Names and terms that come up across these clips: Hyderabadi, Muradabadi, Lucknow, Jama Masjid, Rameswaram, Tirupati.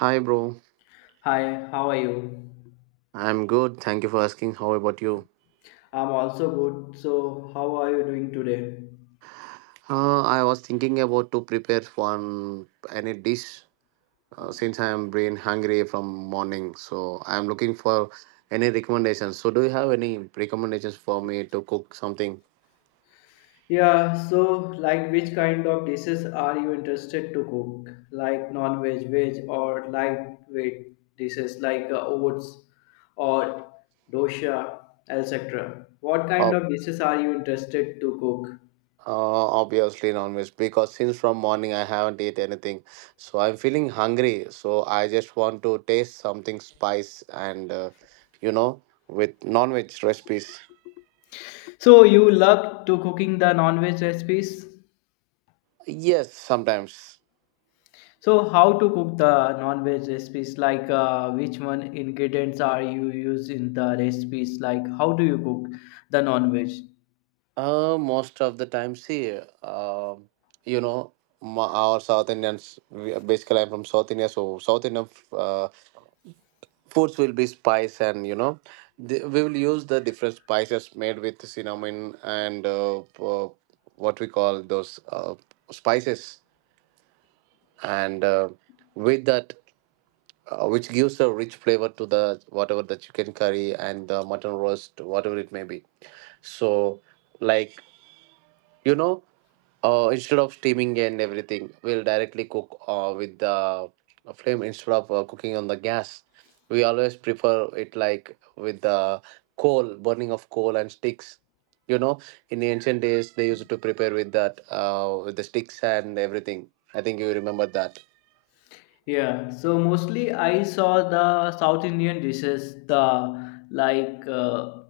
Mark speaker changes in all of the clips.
Speaker 1: Hi, bro.
Speaker 2: Hi, how are you?
Speaker 1: I'm good. Thank you for asking. How about you?
Speaker 2: I'm also good. So, how are you doing today?
Speaker 1: I was thinking about to prepare one any dish since I'm been hungry from morning. So I'm looking for any recommendations. So do you have any recommendations for me to cook something?
Speaker 2: Yeah, so like which kind of dishes are you interested to cook? Like non-veg, veg or lightweight dishes like oats or dosha, etc. What kind
Speaker 1: Oh,
Speaker 2: of dishes are you interested to cook?
Speaker 1: obviously non-veg because since from morning I haven't eat anything. So I'm feeling hungry. So I just want to taste something spice and you know with non-veg recipes.
Speaker 2: So, you love to cooking the non-veg recipes?
Speaker 1: Yes, sometimes.
Speaker 2: So how to cook the non-veg recipes? Like which one ingredients are you use in the recipes? Like how do you cook the non-veg?
Speaker 1: Most of the time, see, you know, our South Indians, basically, I'm from South India, so South Indian foods will be spice, and we will use the different spices made with cinnamon and what we call those spices, and with that, which gives a rich flavor to the whatever the chicken curry and the mutton roast, whatever it may be. So, like you know instead of steaming and everything we'll directly cook with the flame, instead of cooking on the gas, we always prefer it like with the coal, burning of coal and sticks. you know in the ancient days they used to prepare with that, with the sticks and everything. I think you remember that.
Speaker 2: Yeah, so mostly I saw the South Indian dishes, the like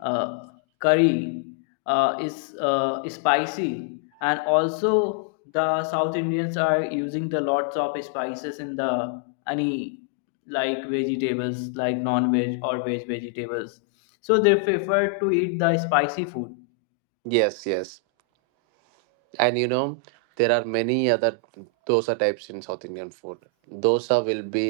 Speaker 2: uh, curry is spicy, and also the South Indians are using the lots of spices in the any like vegetables, like non-veg or veg vegetables. So they prefer to eat the spicy food.
Speaker 1: Yes, yes. And there are many other dosa types in South Indian food. Dosa will be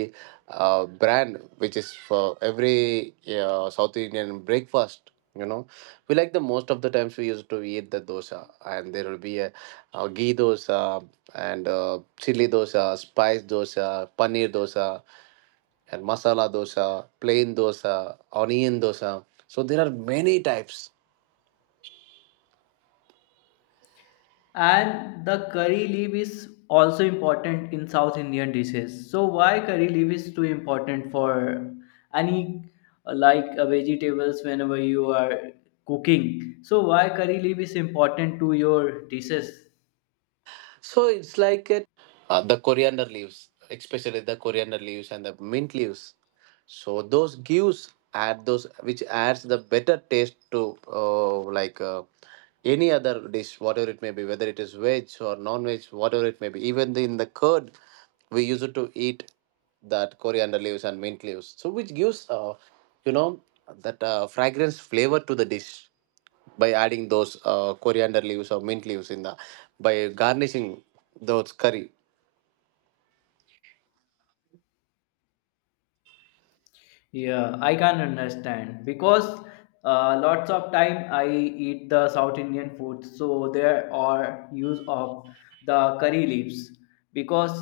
Speaker 1: a brand which is for every South Indian breakfast. you know we like, the most of the times we used to eat the dosa, and there will be a ghee dosa, and chili dosa, spice dosa, paneer dosa, and masala dosa, plain dosa, onion dosa. So there are many types.
Speaker 2: And the curry leaf is also important in South Indian dishes. So why curry leaf is too important for any like vegetables whenever you are cooking? So why curry leaf is important to your dishes?
Speaker 1: So it's like the coriander leaves, especially the coriander leaves and the mint leaves. So those gives, add those, which adds the better taste to like any other dish, whatever it may be, whether it is veg or non-veg, whatever it may be. Even in the curd, we use it to eat that coriander leaves and mint leaves. So which gives you know that fragrance flavor to the dish by adding those coriander leaves or mint leaves in the, by garnishing those curry.
Speaker 2: Yeah, I can understand because lots of time I eat the South Indian food, so there are use of the curry leaves because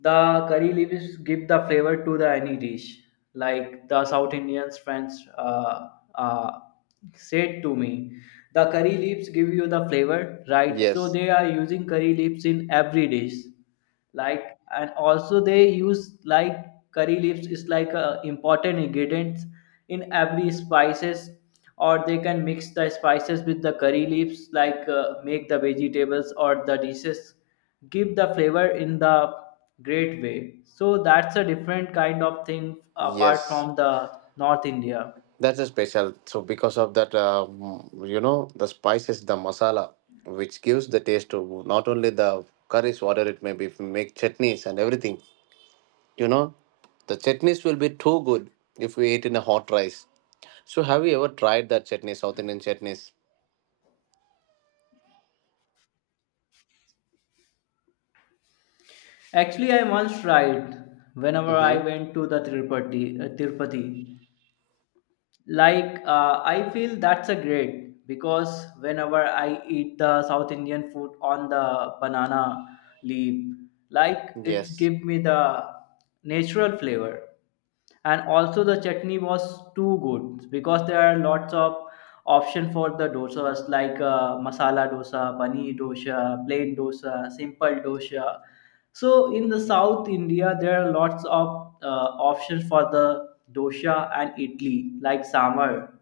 Speaker 2: the curry leaves give the flavor to the any dish. Like the South Indians friends uh, said to me, the curry leaves give you the flavor, right? So
Speaker 1: Yes,
Speaker 2: they are using curry leaves in every dish like, and also they use like curry leaves is like a important ingredients in every spices, or they can mix the spices with the curry leaves like, make the vegetables or the dishes give the flavor in the great way. So that's a different kind of thing apart
Speaker 1: yes.
Speaker 2: from the North India.
Speaker 1: That's a special, so because of that the spices, the masala, which gives the taste to not only the curries, whatever it may be. If we make chutneys and everything, you know the chutneys will be too good if we eat in a hot rice. So have you ever tried that chutney, South Indian chutneys?
Speaker 2: Actually, I once tried whenever I
Speaker 1: Mm-hmm.
Speaker 2: went to the Tirupati, Tirupati. Like, I feel that's a great because whenever I eat the South Indian food on the banana leaf, like it's
Speaker 1: Yes,
Speaker 2: give me the natural flavor. And also the chutney was too good because there are lots of option for the dosas like, masala dosa, paneer dosa, plain dosa, simple dosa. So in the South India, there are lots of options for the dosa and idli, like sambar.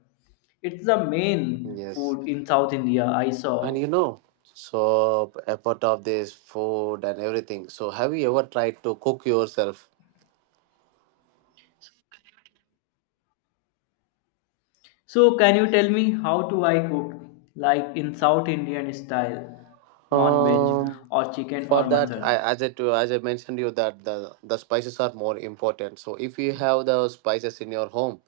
Speaker 2: It's the main
Speaker 1: yes.
Speaker 2: food in South India, I
Speaker 1: And
Speaker 2: saw.
Speaker 1: so apart of this food and everything, so have you ever tried to cook yourself?
Speaker 2: So can you tell me how do I cook, like in South Indian style, non-veg
Speaker 1: Um,
Speaker 2: or chicken
Speaker 1: for
Speaker 2: or
Speaker 1: that,
Speaker 2: mutton?
Speaker 1: as I mentioned you that the spices are more important. So if you have the spices in your home,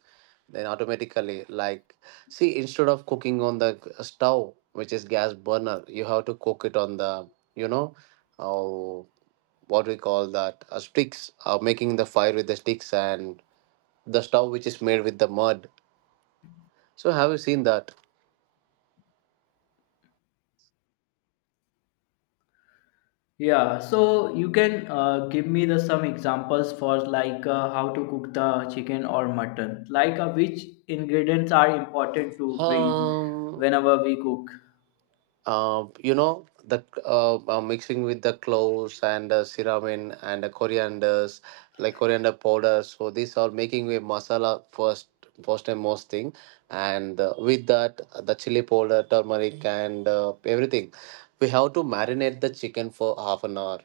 Speaker 1: then automatically, like, see, instead of cooking on the stove, which is gas burner, you have to cook it on the, you know, uh, what we call that, sticks, making the fire with the sticks and the stove which is made with the mud. So have you seen that?
Speaker 2: Yeah, so you can give me the some examples for like, how to cook the chicken or mutton. Like which ingredients are important to bring
Speaker 1: Um,
Speaker 2: whenever we cook.
Speaker 1: the mixing with the cloves and cinnamon and corianders, like coriander powder. So these are making a masala, first, first and most thing, and with that the chili powder, turmeric, and everything. We have to marinate the chicken for half an hour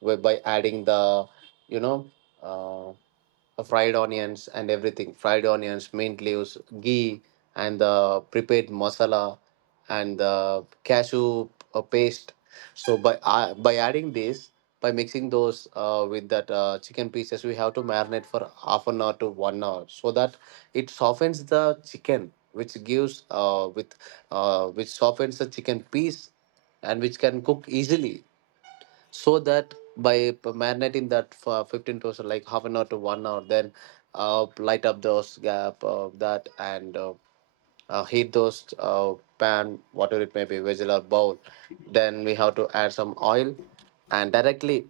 Speaker 1: by adding the, you know, uh, fried onions and everything, fried onions, mint leaves, ghee, and the prepared masala, and the cashew paste. So by adding this, by mixing those with that chicken pieces, we have to marinate for half an hour to 1 hour so that it softens the chicken, which gives with which softens the chicken piece and which can cook easily. So that, by marinating that for 15 to, so like, half an hour to 1 hour, then light up those gap of that, and heat those pan, whatever it may be, vessel or bowl. Then we have to add some oil, and directly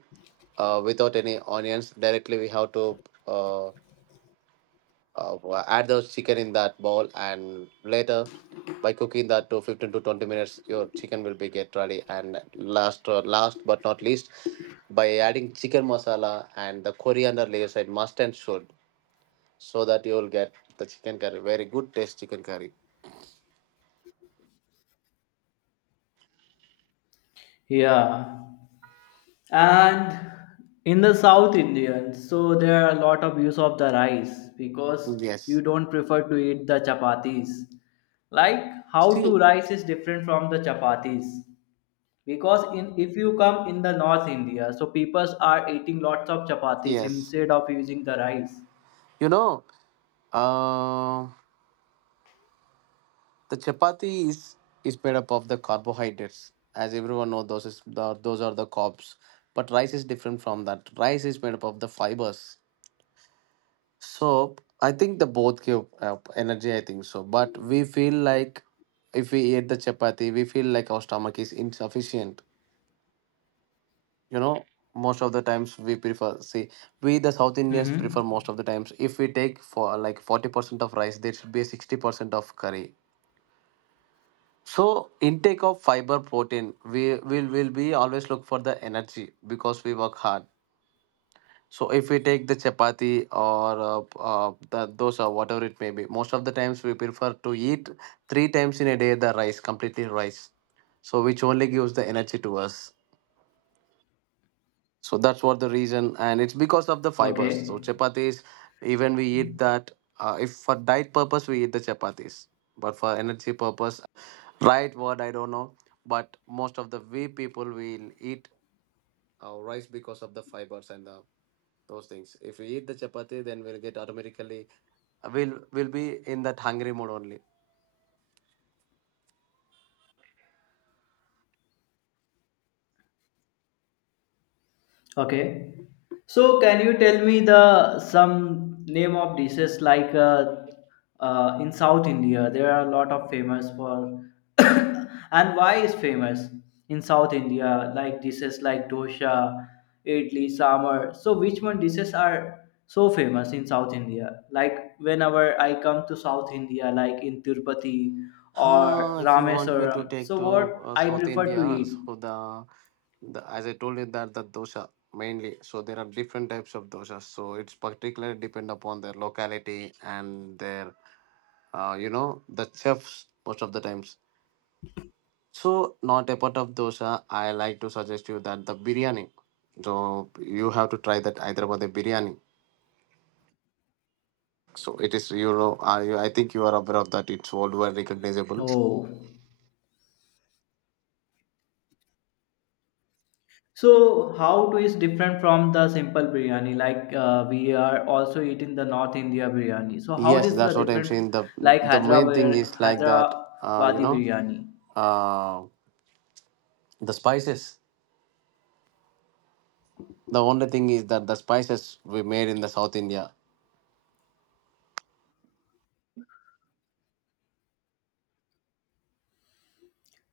Speaker 1: without any onions, directly we have to uh, add the chicken in that bowl. And later, by cooking that to 15 to 20 minutes, your chicken will be get ready. And last, last but not least, by adding chicken masala and the coriander leaves, and must and should, so that you will get the chicken curry, very good taste chicken curry.
Speaker 2: Yeah, and in the South Indian, so there are a lot of use of the rice because
Speaker 1: Yes.
Speaker 2: you don't prefer to eat the chapatis. Like how to
Speaker 1: See.
Speaker 2: rice is different from the chapatis. Because in, if you come in the North India, so people are eating lots of chapatis
Speaker 1: Yes.
Speaker 2: instead of using the rice.
Speaker 1: you know uh, The chapati is made up of the carbohydrates, as everyone knows. Those is those are the carbs, but rice is different from that. Rice is made up of the fibers. So I think the both give energy. I think so, but we feel like if we eat the chapati, we feel like our stomach is insufficient. You know, most of the times we prefer. See, we the South Indians prefer
Speaker 2: Mm-hmm.
Speaker 1: most of the times. If we take for like 40% of rice, there should be 60% of curry. So intake of fiber protein, we will be always look for the energy because we work hard. So if we take the chapati or the dosa, whatever it may be, most of the times we prefer to eat three times in a day the rice, completely rice. So which only gives the energy to us. So that's what the reason, and it's because of the fibers. So
Speaker 2: Okay.
Speaker 1: chapatis, even we eat that. If for diet purpose we eat the chapatis, but for energy purpose, right word I don't know, but most of the we people will eat rice because of the fibers and the those things. If we eat the chapati then we'll get automatically we'll will be in that hungry mode only.
Speaker 2: Okay. So, can you tell me the some name of dishes like, in South India? There are a lot of famous for, and why is famous in South India like dishes like dosa, idli, sambar. So, which one dishes are so famous in South India? Like whenever I come to South India, like in Tirupati or
Speaker 1: If you want me to
Speaker 2: Rameswaram.
Speaker 1: take
Speaker 2: So,
Speaker 1: to
Speaker 2: what I
Speaker 1: South
Speaker 2: prefer
Speaker 1: India,
Speaker 2: to eat?
Speaker 1: so the as I told you that the dosa mainly. So there are different types of dosas, so it's particularly depend upon their locality and their the chefs most of the times. So, not a part of dosa, I like to suggest you that the biryani. So you have to try that Hyderabad biryani. So it is, I think you are aware of that. It's worldwide recognizable.
Speaker 2: Oh. So, how it is different from the simple biryani? Like we are also eating the North India biryani. So, how it
Speaker 1: Yes,
Speaker 2: is the
Speaker 1: that's what I'm
Speaker 2: different
Speaker 1: saying. the
Speaker 2: like
Speaker 1: The main thing
Speaker 2: Hyderabad
Speaker 1: is like that. Uh, you
Speaker 2: Hyderabadi
Speaker 1: know,
Speaker 2: biryani?
Speaker 1: uh, the spices. The only thing is that the spices we made in the South India.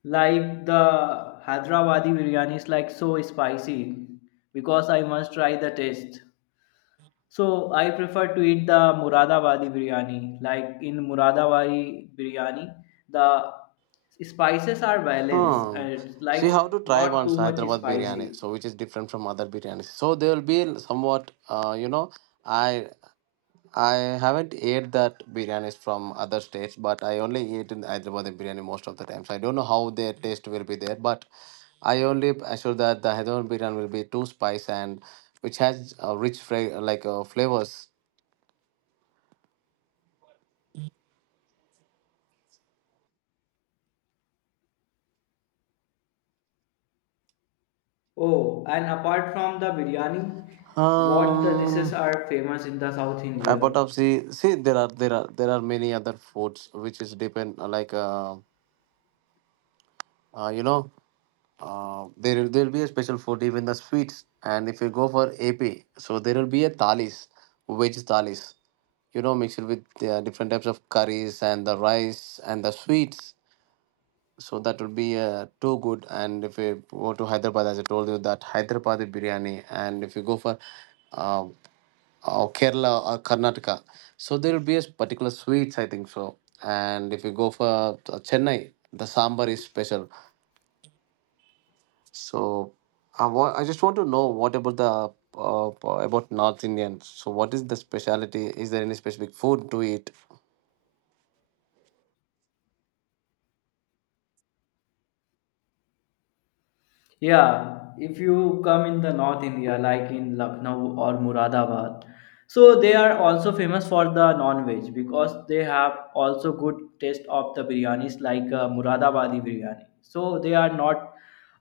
Speaker 2: Like the Hyderabadi biryani is like so spicy because I must try the taste. So, I prefer to eat the Muradabadi biryani. Like in Muradabadi biryani, the spices are balanced
Speaker 1: Hmm.
Speaker 2: and it's
Speaker 1: So you
Speaker 2: like
Speaker 1: have to try
Speaker 2: not
Speaker 1: once
Speaker 2: too much
Speaker 1: Hyderabad biryani.
Speaker 2: spicy.
Speaker 1: So which is different from other biryanis. So they will be somewhat. I I haven't ate that biryanis from other states, but I only eat in Hyderabad biryani most of the time. So I don't know how their taste will be there, but I only assure that the Hyderabad biryani will be too spice and which has rich like flavors.
Speaker 2: Oh, and apart from the biryani, what the dishes
Speaker 1: Um,
Speaker 2: are famous in the South
Speaker 1: apart
Speaker 2: India?
Speaker 1: of, see, there are, there are many other foods which is depend like uh, you know there will be a special food, even the sweets. And if you go for AP, so there will be a thalis, veg thalis, mixed with different types of curries and the rice and the sweets, so that will be too good. And if you go to Hyderabad, as I told you that Hyderabad biryani, and if you go for uh, Kerala or Karnataka, so there will be a particular sweets, I think so. And if you go for Chennai, the sambar is special. So I just want to know what about the uh, about North Indians. So what is the specialty? Is there any specific food to eat?
Speaker 2: Yeah, if you come in the North India, like in Lucknow or Muradabad, so they are also famous for the non-veg because they have also good taste of the biryanis like, Muradabadi biryani. So they are not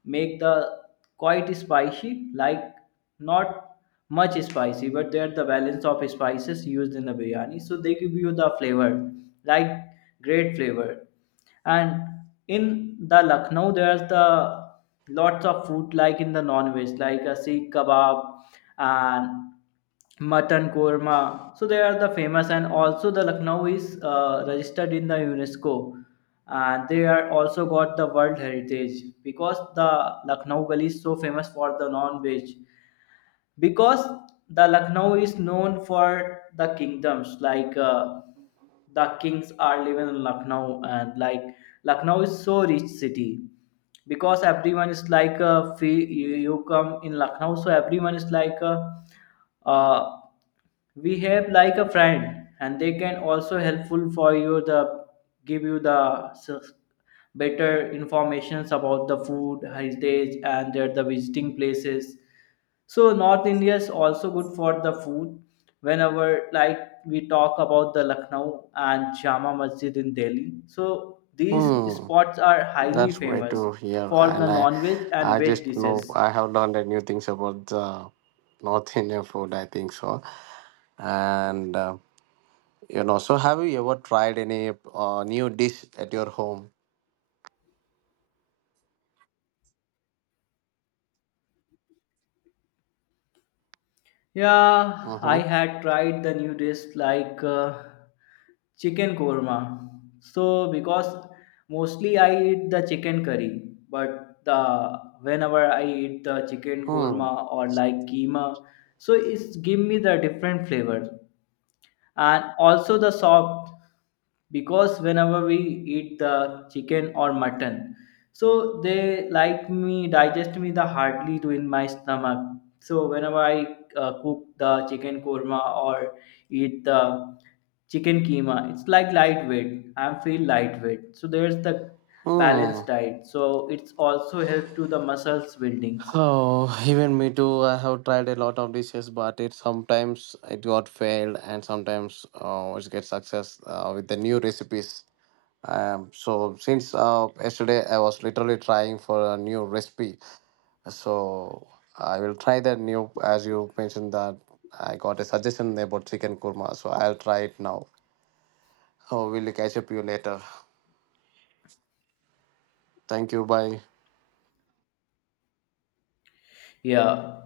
Speaker 2: make the quite spicy, like not much spicy, but they are the balance of spices used in the biryani. So they give you the flavor, like great flavor. And in the Lucknow, there's the lots of food like in the non-veg like a sikh kebab and mutton korma, so they are the famous. And also the Lucknow is registered in the UNESCO and they are also got the world heritage because the Lucknow gully is so famous for the non-veg, because the Lucknow is known for the kingdoms like, the kings are living in Lucknow, and like Lucknow is so rich city because everyone is like free, you come in Lucknow, so everyone is like uh, we have like a friend and they can also helpful for you, the give you the better informations about the food heritage, and their the visiting places. So North India is also good for the food. Whenever like we talk about the Lucknow and Jama Masjid in Delhi, so these
Speaker 1: Hmm,
Speaker 2: spots are highly
Speaker 1: that's great
Speaker 2: famous
Speaker 1: to hear.
Speaker 2: for the
Speaker 1: And
Speaker 2: non-veg and
Speaker 1: I
Speaker 2: veg
Speaker 1: just know
Speaker 2: dishes.
Speaker 1: I have learned new things about the North Indian food, I think so. And so have you ever tried any new dish at your home?
Speaker 2: Yeah, I
Speaker 1: Mm-hmm.
Speaker 2: had tried the new dish like, chicken korma. So because mostly I eat the chicken curry, but the whenever I eat the chicken
Speaker 1: Hmm.
Speaker 2: korma or like keema, so it's give me the different flavor and also the soft because whenever we eat the chicken or mutton, so they like me digest me the hardly to in my stomach. So whenever I cook the chicken korma or eat the chicken keema, it's like lightweight. I feel lightweight. So there's the
Speaker 1: Hmm.
Speaker 2: balanced diet, so it's also help to the muscles buildings.
Speaker 1: Oh, even me too. I have tried a lot of dishes, but it sometimes it got failed, and sometimes it gets success with the new recipes. So since yesterday I was literally trying for a new recipe, so I will try that new. As you mentioned that, I got a suggestion about chicken kurma, so I'll try it now. Oh, we'll catch up you later. Thank you. Bye.
Speaker 2: Yeah.